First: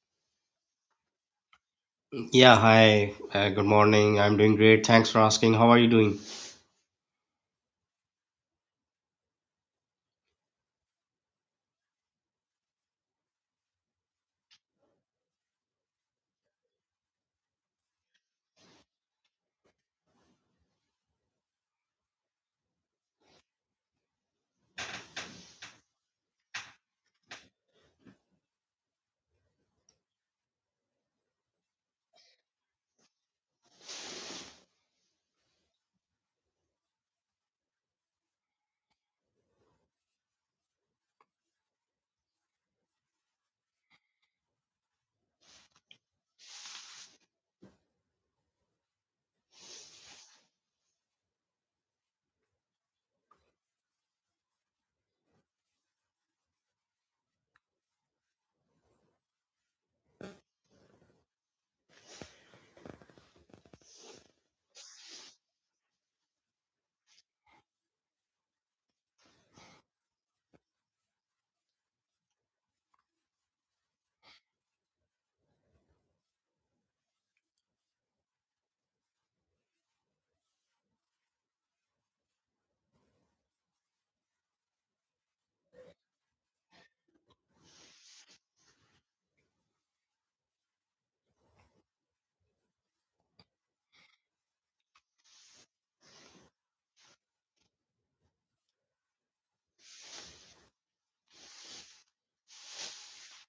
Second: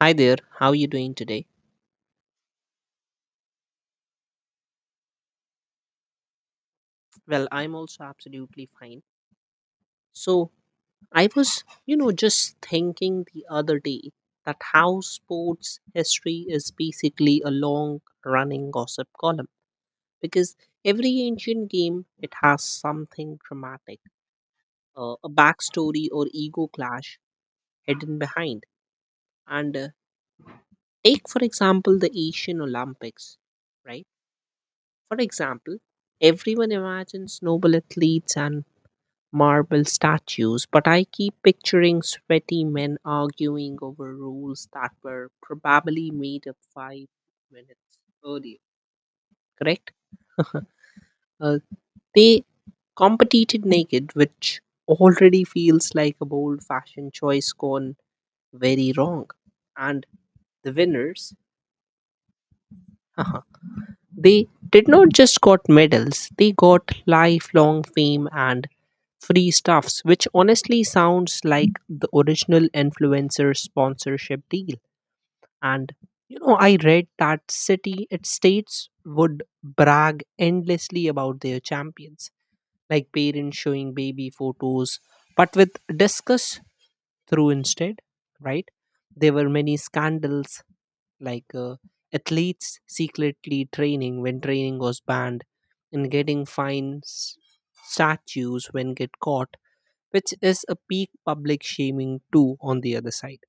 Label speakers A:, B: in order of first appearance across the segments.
A: Hi there, how are you doing today?
B: Yeah, hi. Good morning. I'm doing great. Thanks for asking. How are you doing?
A: Well, I'm also absolutely fine. So, I was, you know, just thinking the other day that how sports history is basically a long running gossip column because every ancient game it has something dramatic, a backstory or ego clash hidden behind. And take for example the Asian Olympics, right? For example, everyone imagines noble athletes and marble statues, but I keep picturing sweaty men arguing over rules that were probably made up 5 minutes earlier. Correct? Uh, they competed naked, which already feels like a bold fashion choice gone very wrong. And the winners, they did not just got medals, they got lifelong fame and free stuffs, which honestly sounds like the original influencer sponsorship deal. And you know, I read that city it states would brag endlessly about their champions, like parents showing baby photos, but with discuss through instead, right? There were many scandals like athletes secretly training when training was banned and getting fines statues when get caught, which is a peak public shaming too on the other side.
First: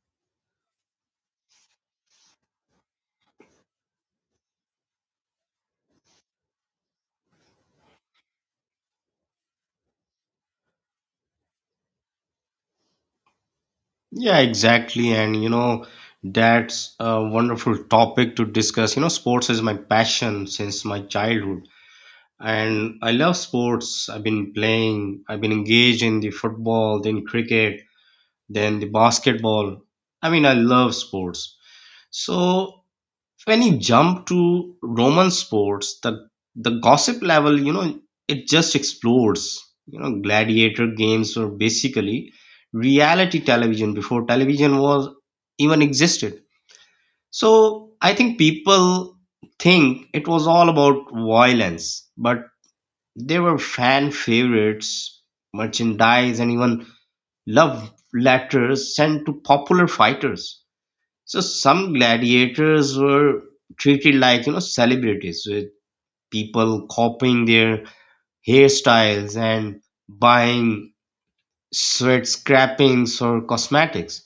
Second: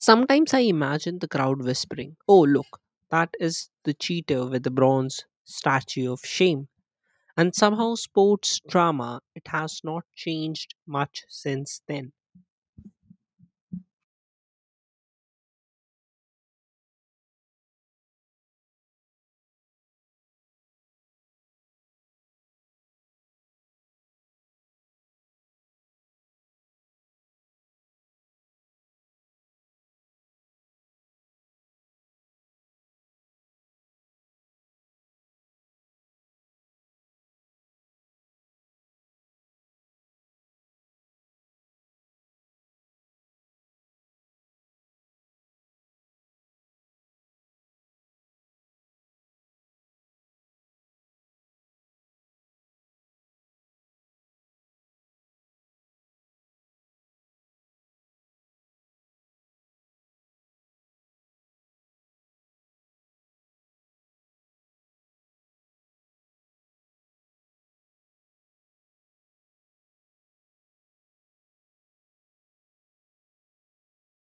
A: Sometimes I imagine the crowd whispering, "Oh, look, that is the cheater with the bronze statue of shame." And somehow, sports drama, it has not changed much since then.
B: Yeah, exactly. And you know, that's a wonderful topic to discuss. You know, sports is my passion since my childhood. And I love sports. I've been playing, I've been engaged in the football, then cricket, then the basketball. I mean, I love sports. So So when you jump to Roman sports, the gossip level, you know, it just explodes. You know, gladiator games were basically reality television before television was even existed. So I think people think it was all about violence, but there were fan favorites, merchandise, and even love letters sent to popular fighters. So some gladiators were treated like, you know, celebrities with people copying their hairstyles and buying sweat scrapings or cosmetics.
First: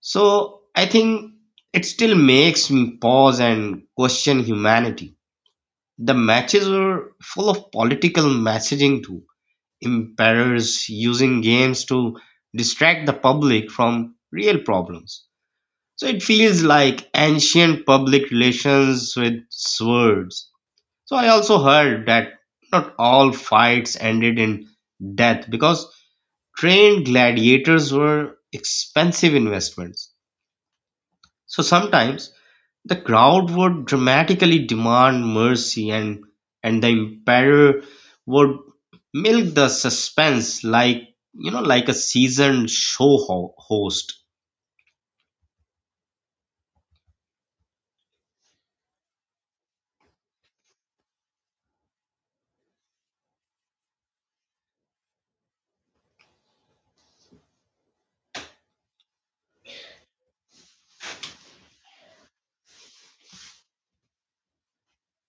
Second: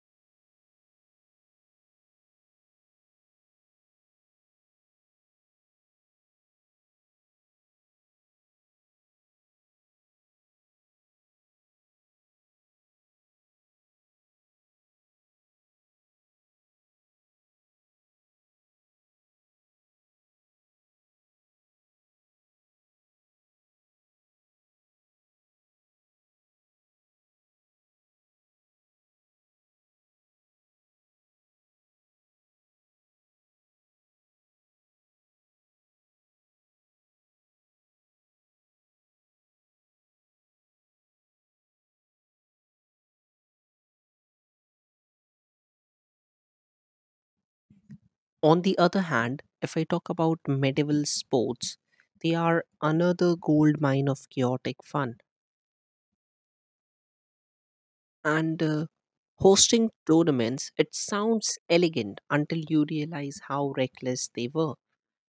B: So I think it still makes me pause and question humanity. The matches were full of political messaging too. Emperors using games to distract the public from real problems. So it feels like ancient public relations with swords. So I also heard that not all fights ended in death because trained gladiators were expensive investments. So sometimes the crowd would dramatically demand mercy and the emperor would milk the suspense like you know like a seasoned host.
A: On the other hand, if I talk about medieval sports, they are another gold mine of chaotic fun. And hosting tournaments it sounds elegant until you realize how reckless they were.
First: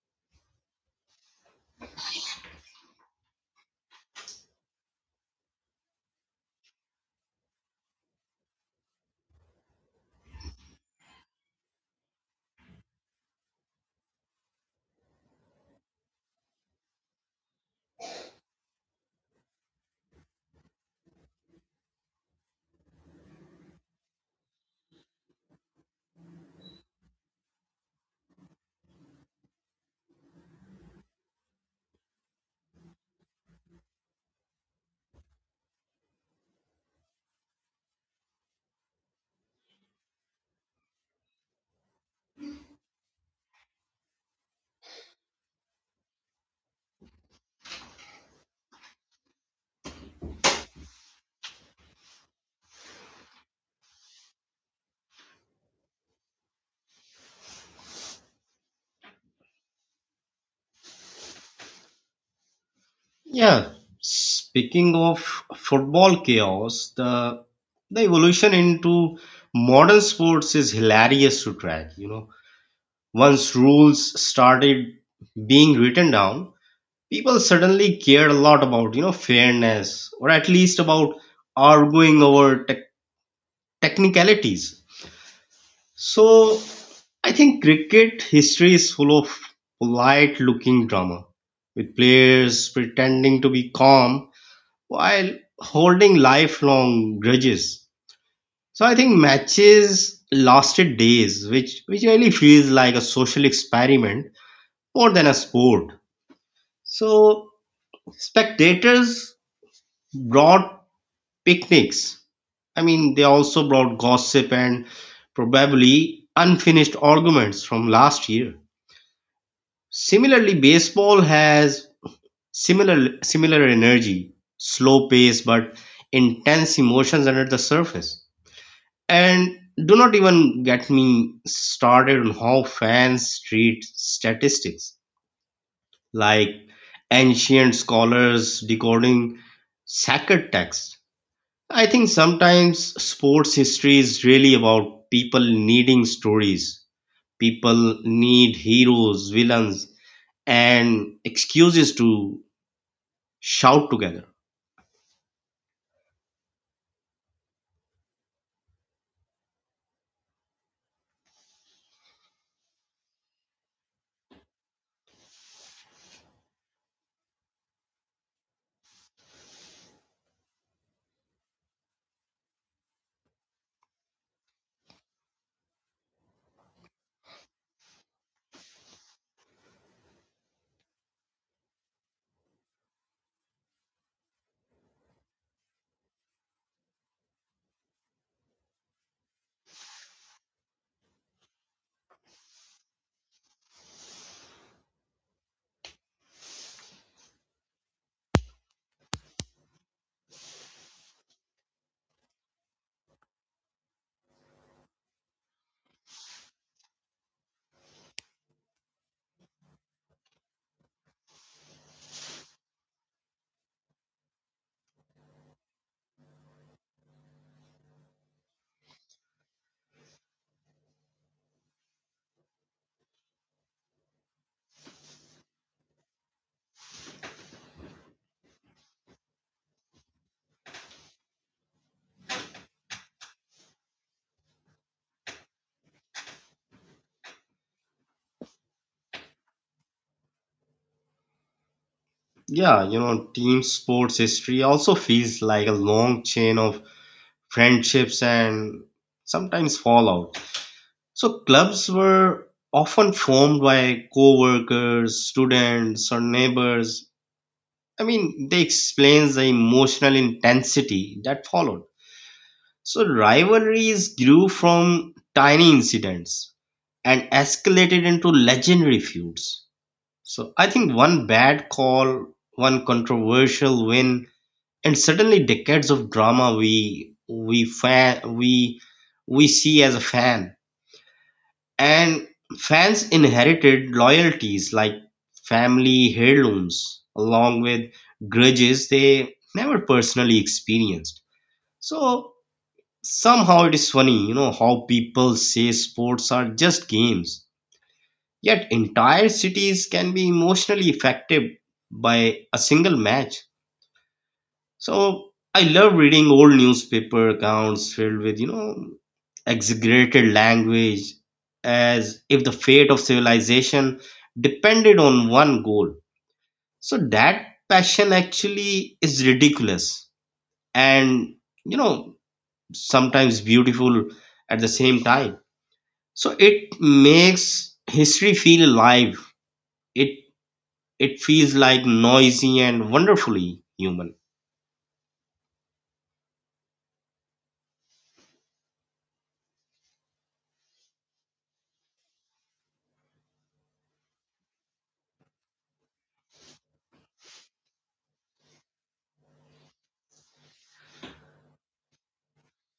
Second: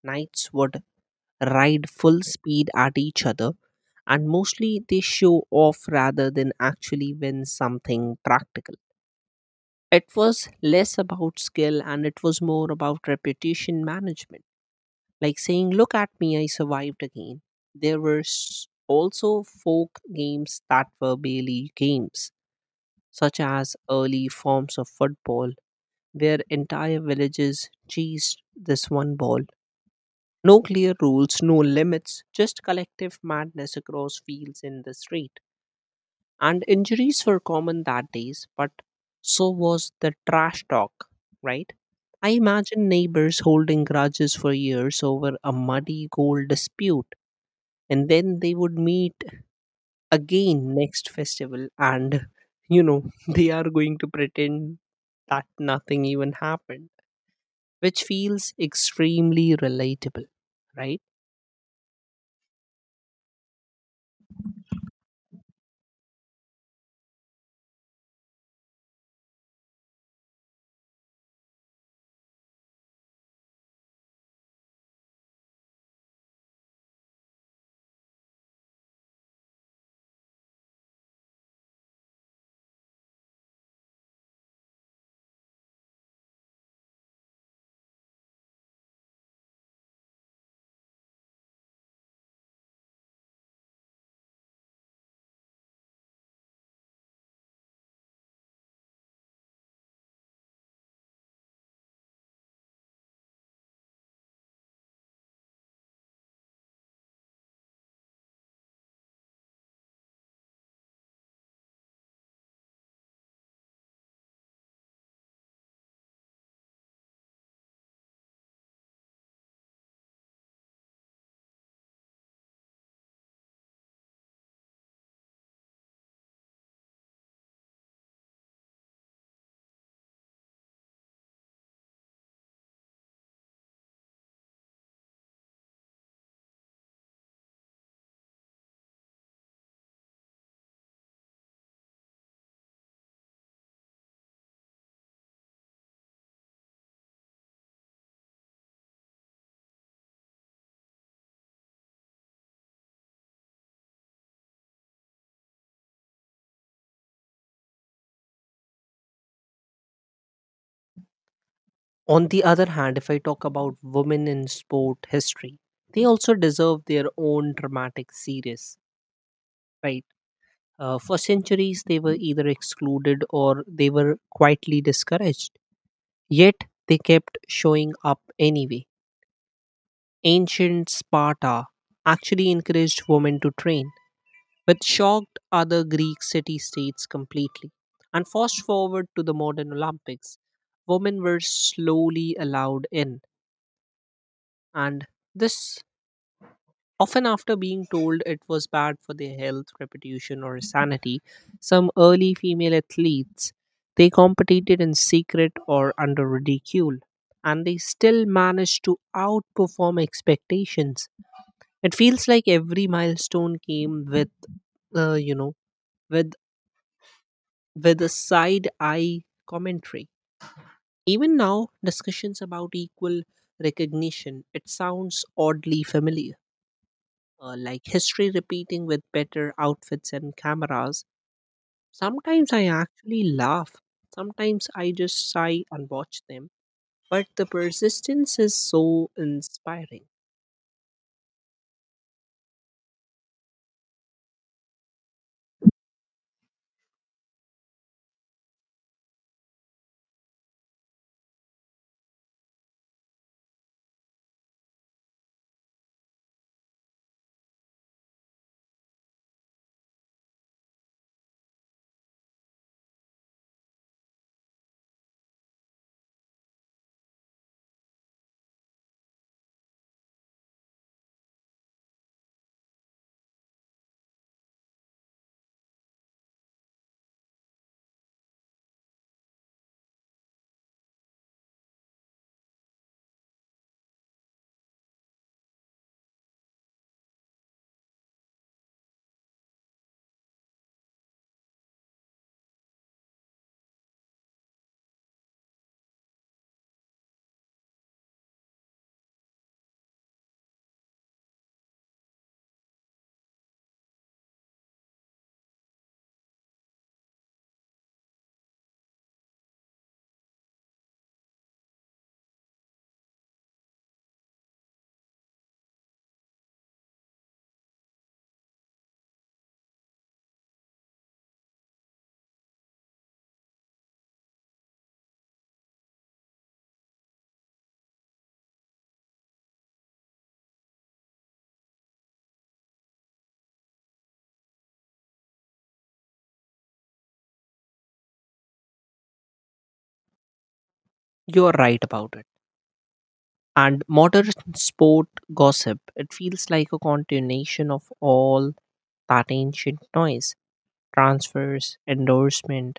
A: Knights would ride full speed at each other and mostly they show off rather than actually win something practical. It was less about skill and it was more about reputation management, like saying, "Look at me, I survived again." there were s- Also folk games that were barely games, such as early forms of football, where entire villages chased this one ball. No clear rules, no limits, just collective madness across fields in the street. And injuries were common that days, but so was the trash talk, right? I imagine neighbors holding grudges for years over a muddy goal dispute, and then they would meet again next festival and you know they are going to pretend that nothing even happened, which feels extremely relatable, right?
B: Yeah, speaking of football chaos, the evolution into modern sports is hilarious to track. You know, once rules started being written down, people suddenly cared a lot about, you know, fairness or at least about arguing over technicalities. So, I think cricket history is full of polite looking drama with players pretending to be calm while holding lifelong grudges. So I think matches lasted days, which really feels like a social experiment more than a sport. So spectators brought picnics. I mean, they also brought gossip and probably unfinished arguments from last year. Similarly, baseball has similar energy, slow pace but intense emotions under the surface. And do not even get me started on how fans treat statistics, like ancient scholars decoding sacred text. I think sometimes sports history is really about people needing stories. People need heroes, villains, and excuses to shout together.
A: On the other hand, if I talk about women in sport history, they also deserve their own dramatic series, right? For centuries they were either excluded or they were quietly discouraged, yet they kept showing up anyway. Ancient Sparta actually encouraged women to train, which shocked other Greek city states completely. And fast forward to the modern Olympics, women were slowly allowed in, and this often after being told it was bad for their health, reputation, or sanity. Some early female athletes they competed in secret or under ridicule, and they still managed to outperform expectations. It feels like every milestone came with, you know, with a side eye commentary. Even now, discussions about equal recognition, it sounds oddly familiar, like history repeating with better outfits and cameras. Sometimes I actually laugh, sometimes I just sigh and watch them, but the persistence is so inspiring.
B: Yeah, you know, team sports history also feels like a long chain of friendships, and sometimes fallout. So, clubs were often formed by co workers, students, or neighbors. I mean, they explains the emotional intensity that followed. So, rivalries grew from tiny incidents and escalated into legendary feuds. So, I think one bad call, one controversial win, and certainly decades of drama we see as a fan, and fans inherited loyalties like family heirlooms along with grudges they never personally experienced. So somehow it is funny, you know, how people say sports are just games, yet entire cities can be emotionally affected by a single match. So I love reading old newspaper accounts filled with, you know, exaggerated language as if the fate of civilization depended on one goal. So that passion actually is ridiculous and, you know, sometimes beautiful at the same time. So it makes history feel alive. It it feels like noisy and wonderfully human.
A: You're right about it. And modern sport gossip, it feels like a continuation of all that ancient noise. Transfers, endorsement,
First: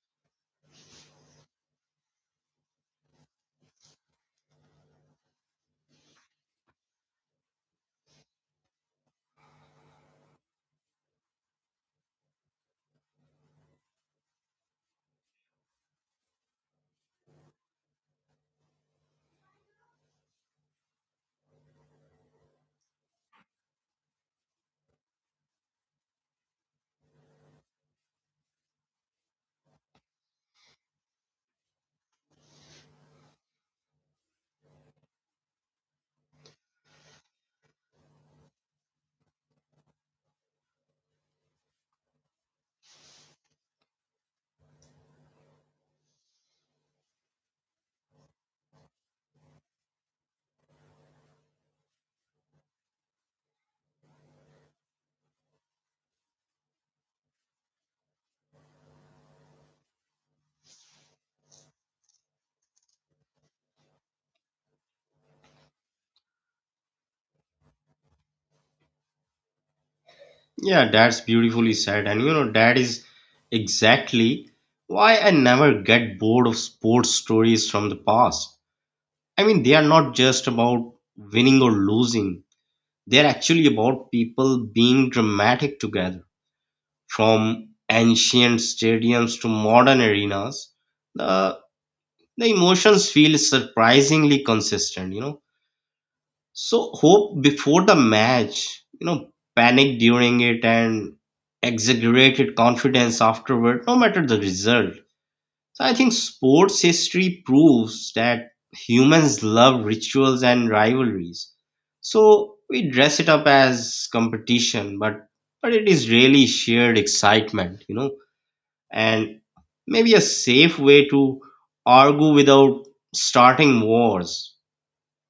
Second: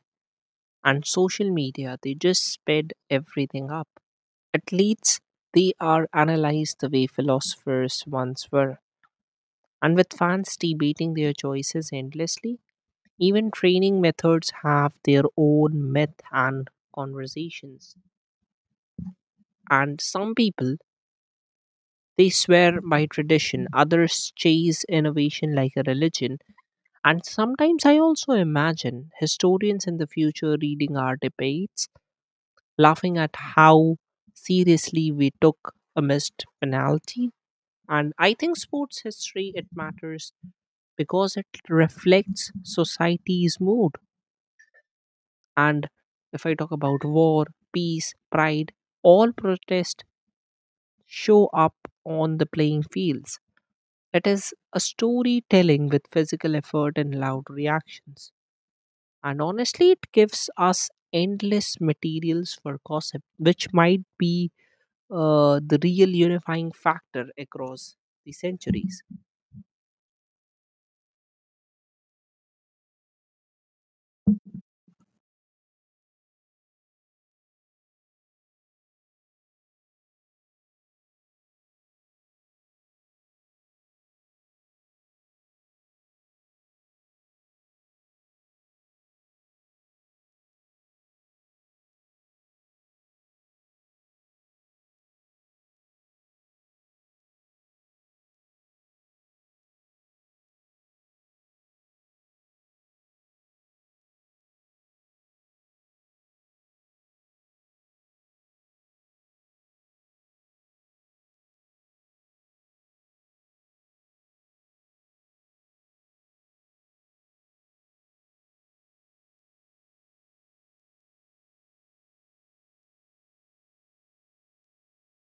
A: and social media, they just sped everything up. Athletes, they are analyzed the way philosophers once were. And with fans debating their choices endlessly, even training methods have their own myth and conversations. And some people, they swear by tradition, others chase innovation like a religion. And sometimes I also imagine historians in the future reading our debates, laughing at how seriously we took a missed penalty. And I think sports history it matters because it reflects society's mood. And if I talk about war, peace, pride, all protests show up on the playing fields. It is a storytelling with physical effort and loud reactions. And honestly, it gives us endless materials for gossip, which might be the real unifying factor across the centuries.
B: Yeah, that's beautifully said. And you know, that is exactly why I never get bored of sports stories from the past. I mean, they are not just about winning or losing, they're actually about people being dramatic together. From ancient stadiums to modern arenas, the, the emotions feel surprisingly consistent, you know. So hope before the match, you know, panic during it and exaggerated confidence afterward, no matter the result. So I think sports history proves that humans love rituals and rivalries. So we dress it up as competition, but it is really shared excitement, you know, and maybe a safe way to argue without starting wars.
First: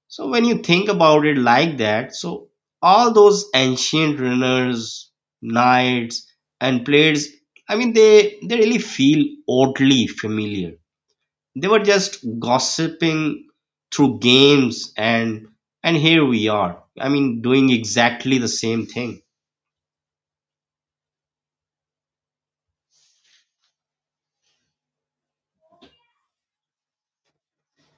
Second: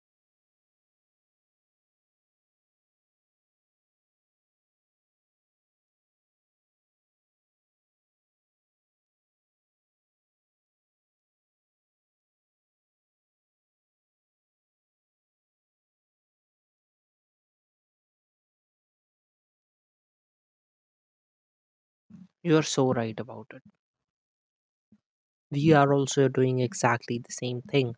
B: So when you think about it like that, so all those ancient runners, knights, and players, I mean, they really feel oddly familiar. They were just gossiping through games, and here we are. I mean, doing exactly the same thing.
A: You are so right about it. We are also doing exactly the same thing.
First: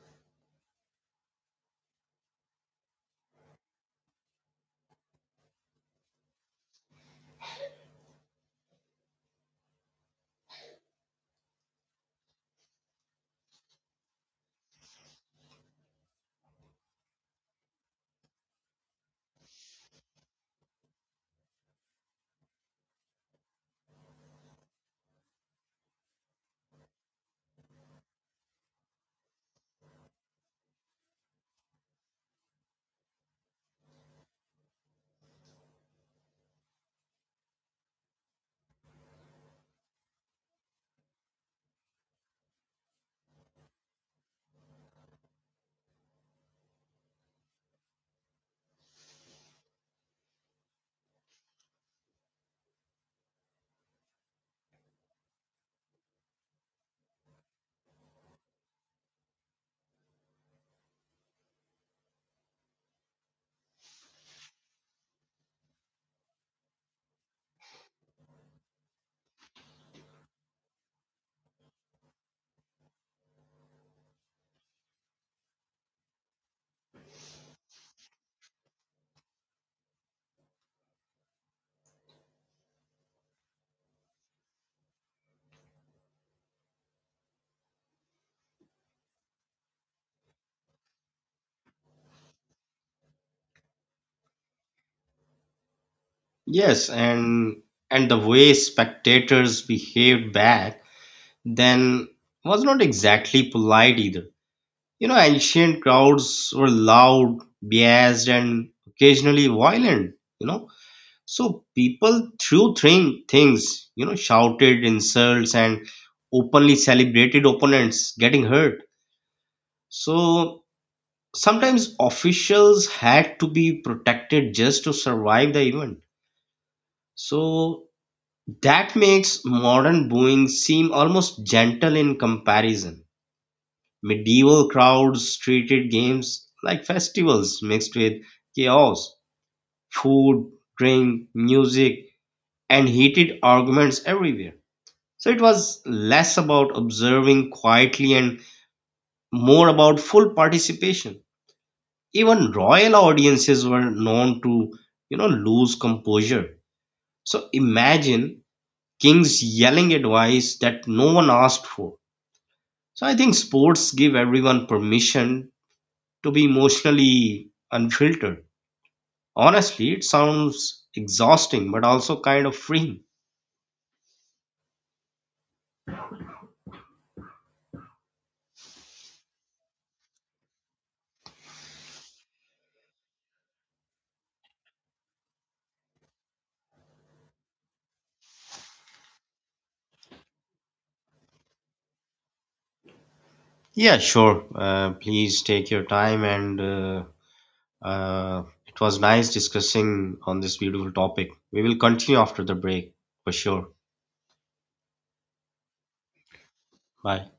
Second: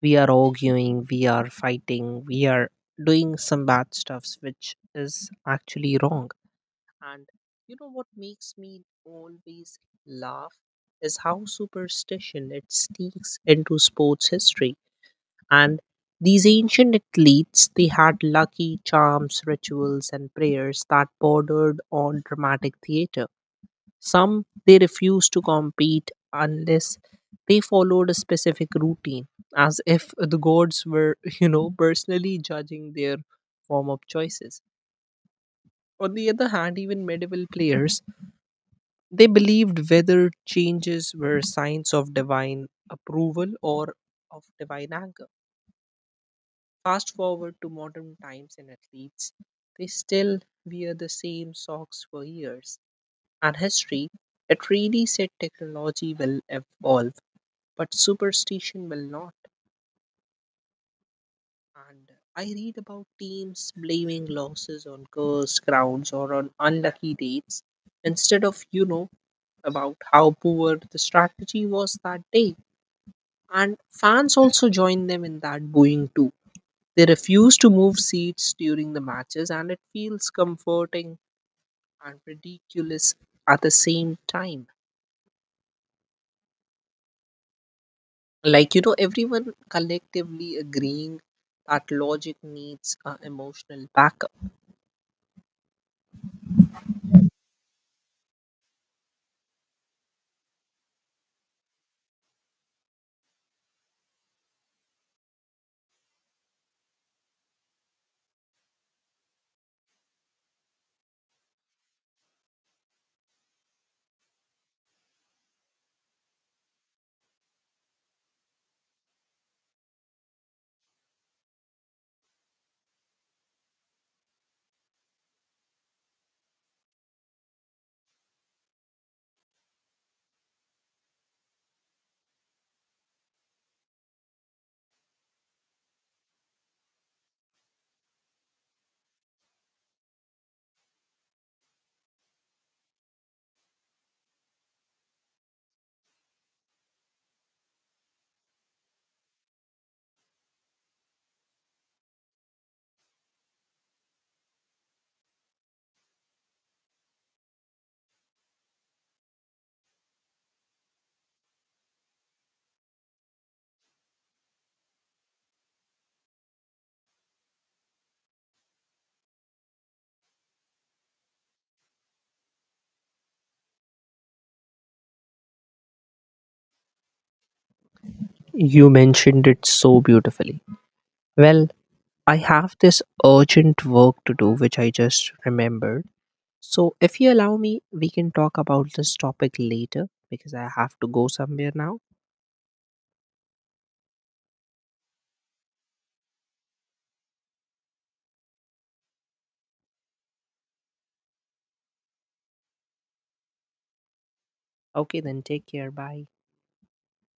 A: We are arguing, we are fighting, we are doing some bad stuffs, which is actually wrong. And you know what makes me always laugh is how superstition it sneaks into sports history. And these ancient athletes, they had lucky charms, rituals, and prayers that bordered on dramatic theater. Some they refused to compete unless they followed a specific routine, as if the gods were, you know, personally judging their form of choices. On the other hand, even medieval players, they believed weather changes were signs of divine approval or of divine anger. Fast forward to modern times and athletes, they still wear the same socks for years. And history, it really said technology will evolve, but superstition will not. And I read about teams blaming losses on cursed grounds or on unlucky dates instead of, you know, about how poor the strategy was that day. And fans also join them in that booing too. They refuse to move seats during the matches, and it feels comforting and ridiculous at the same time. Like, you know, everyone collectively agreeing that logic needs emotional backup.
B: Yes, and the way spectators behaved back then was not exactly polite either. You know, ancient crowds were loud, biased, and occasionally violent, you know. So people things, you know, shouted insults and openly celebrated opponents getting hurt. So sometimes officials had to be protected just to survive the event. So that makes modern booing seem almost gentle in comparison. Medieval crowds treated games like festivals mixed with chaos, food, drink, music, and heated arguments everywhere. So it was less about observing quietly and more about full participation. Even royal audiences were known to, you know, lose composure. So imagine kings yelling advice that no one asked for. So I think sports give everyone permission to be emotionally unfiltered. Honestly, it sounds exhausting, but also kind of freeing.
A: You mentioned it so beautifully. Well, I have this urgent work to do, which I just remembered. So, if you allow me, we can talk about this topic later because I have to go somewhere now.
B: Yeah, sure. Please take your time, and it was nice discussing on this beautiful topic. We will continue after the break for sure.
A: Okay, then take care. Bye.
B: Bye.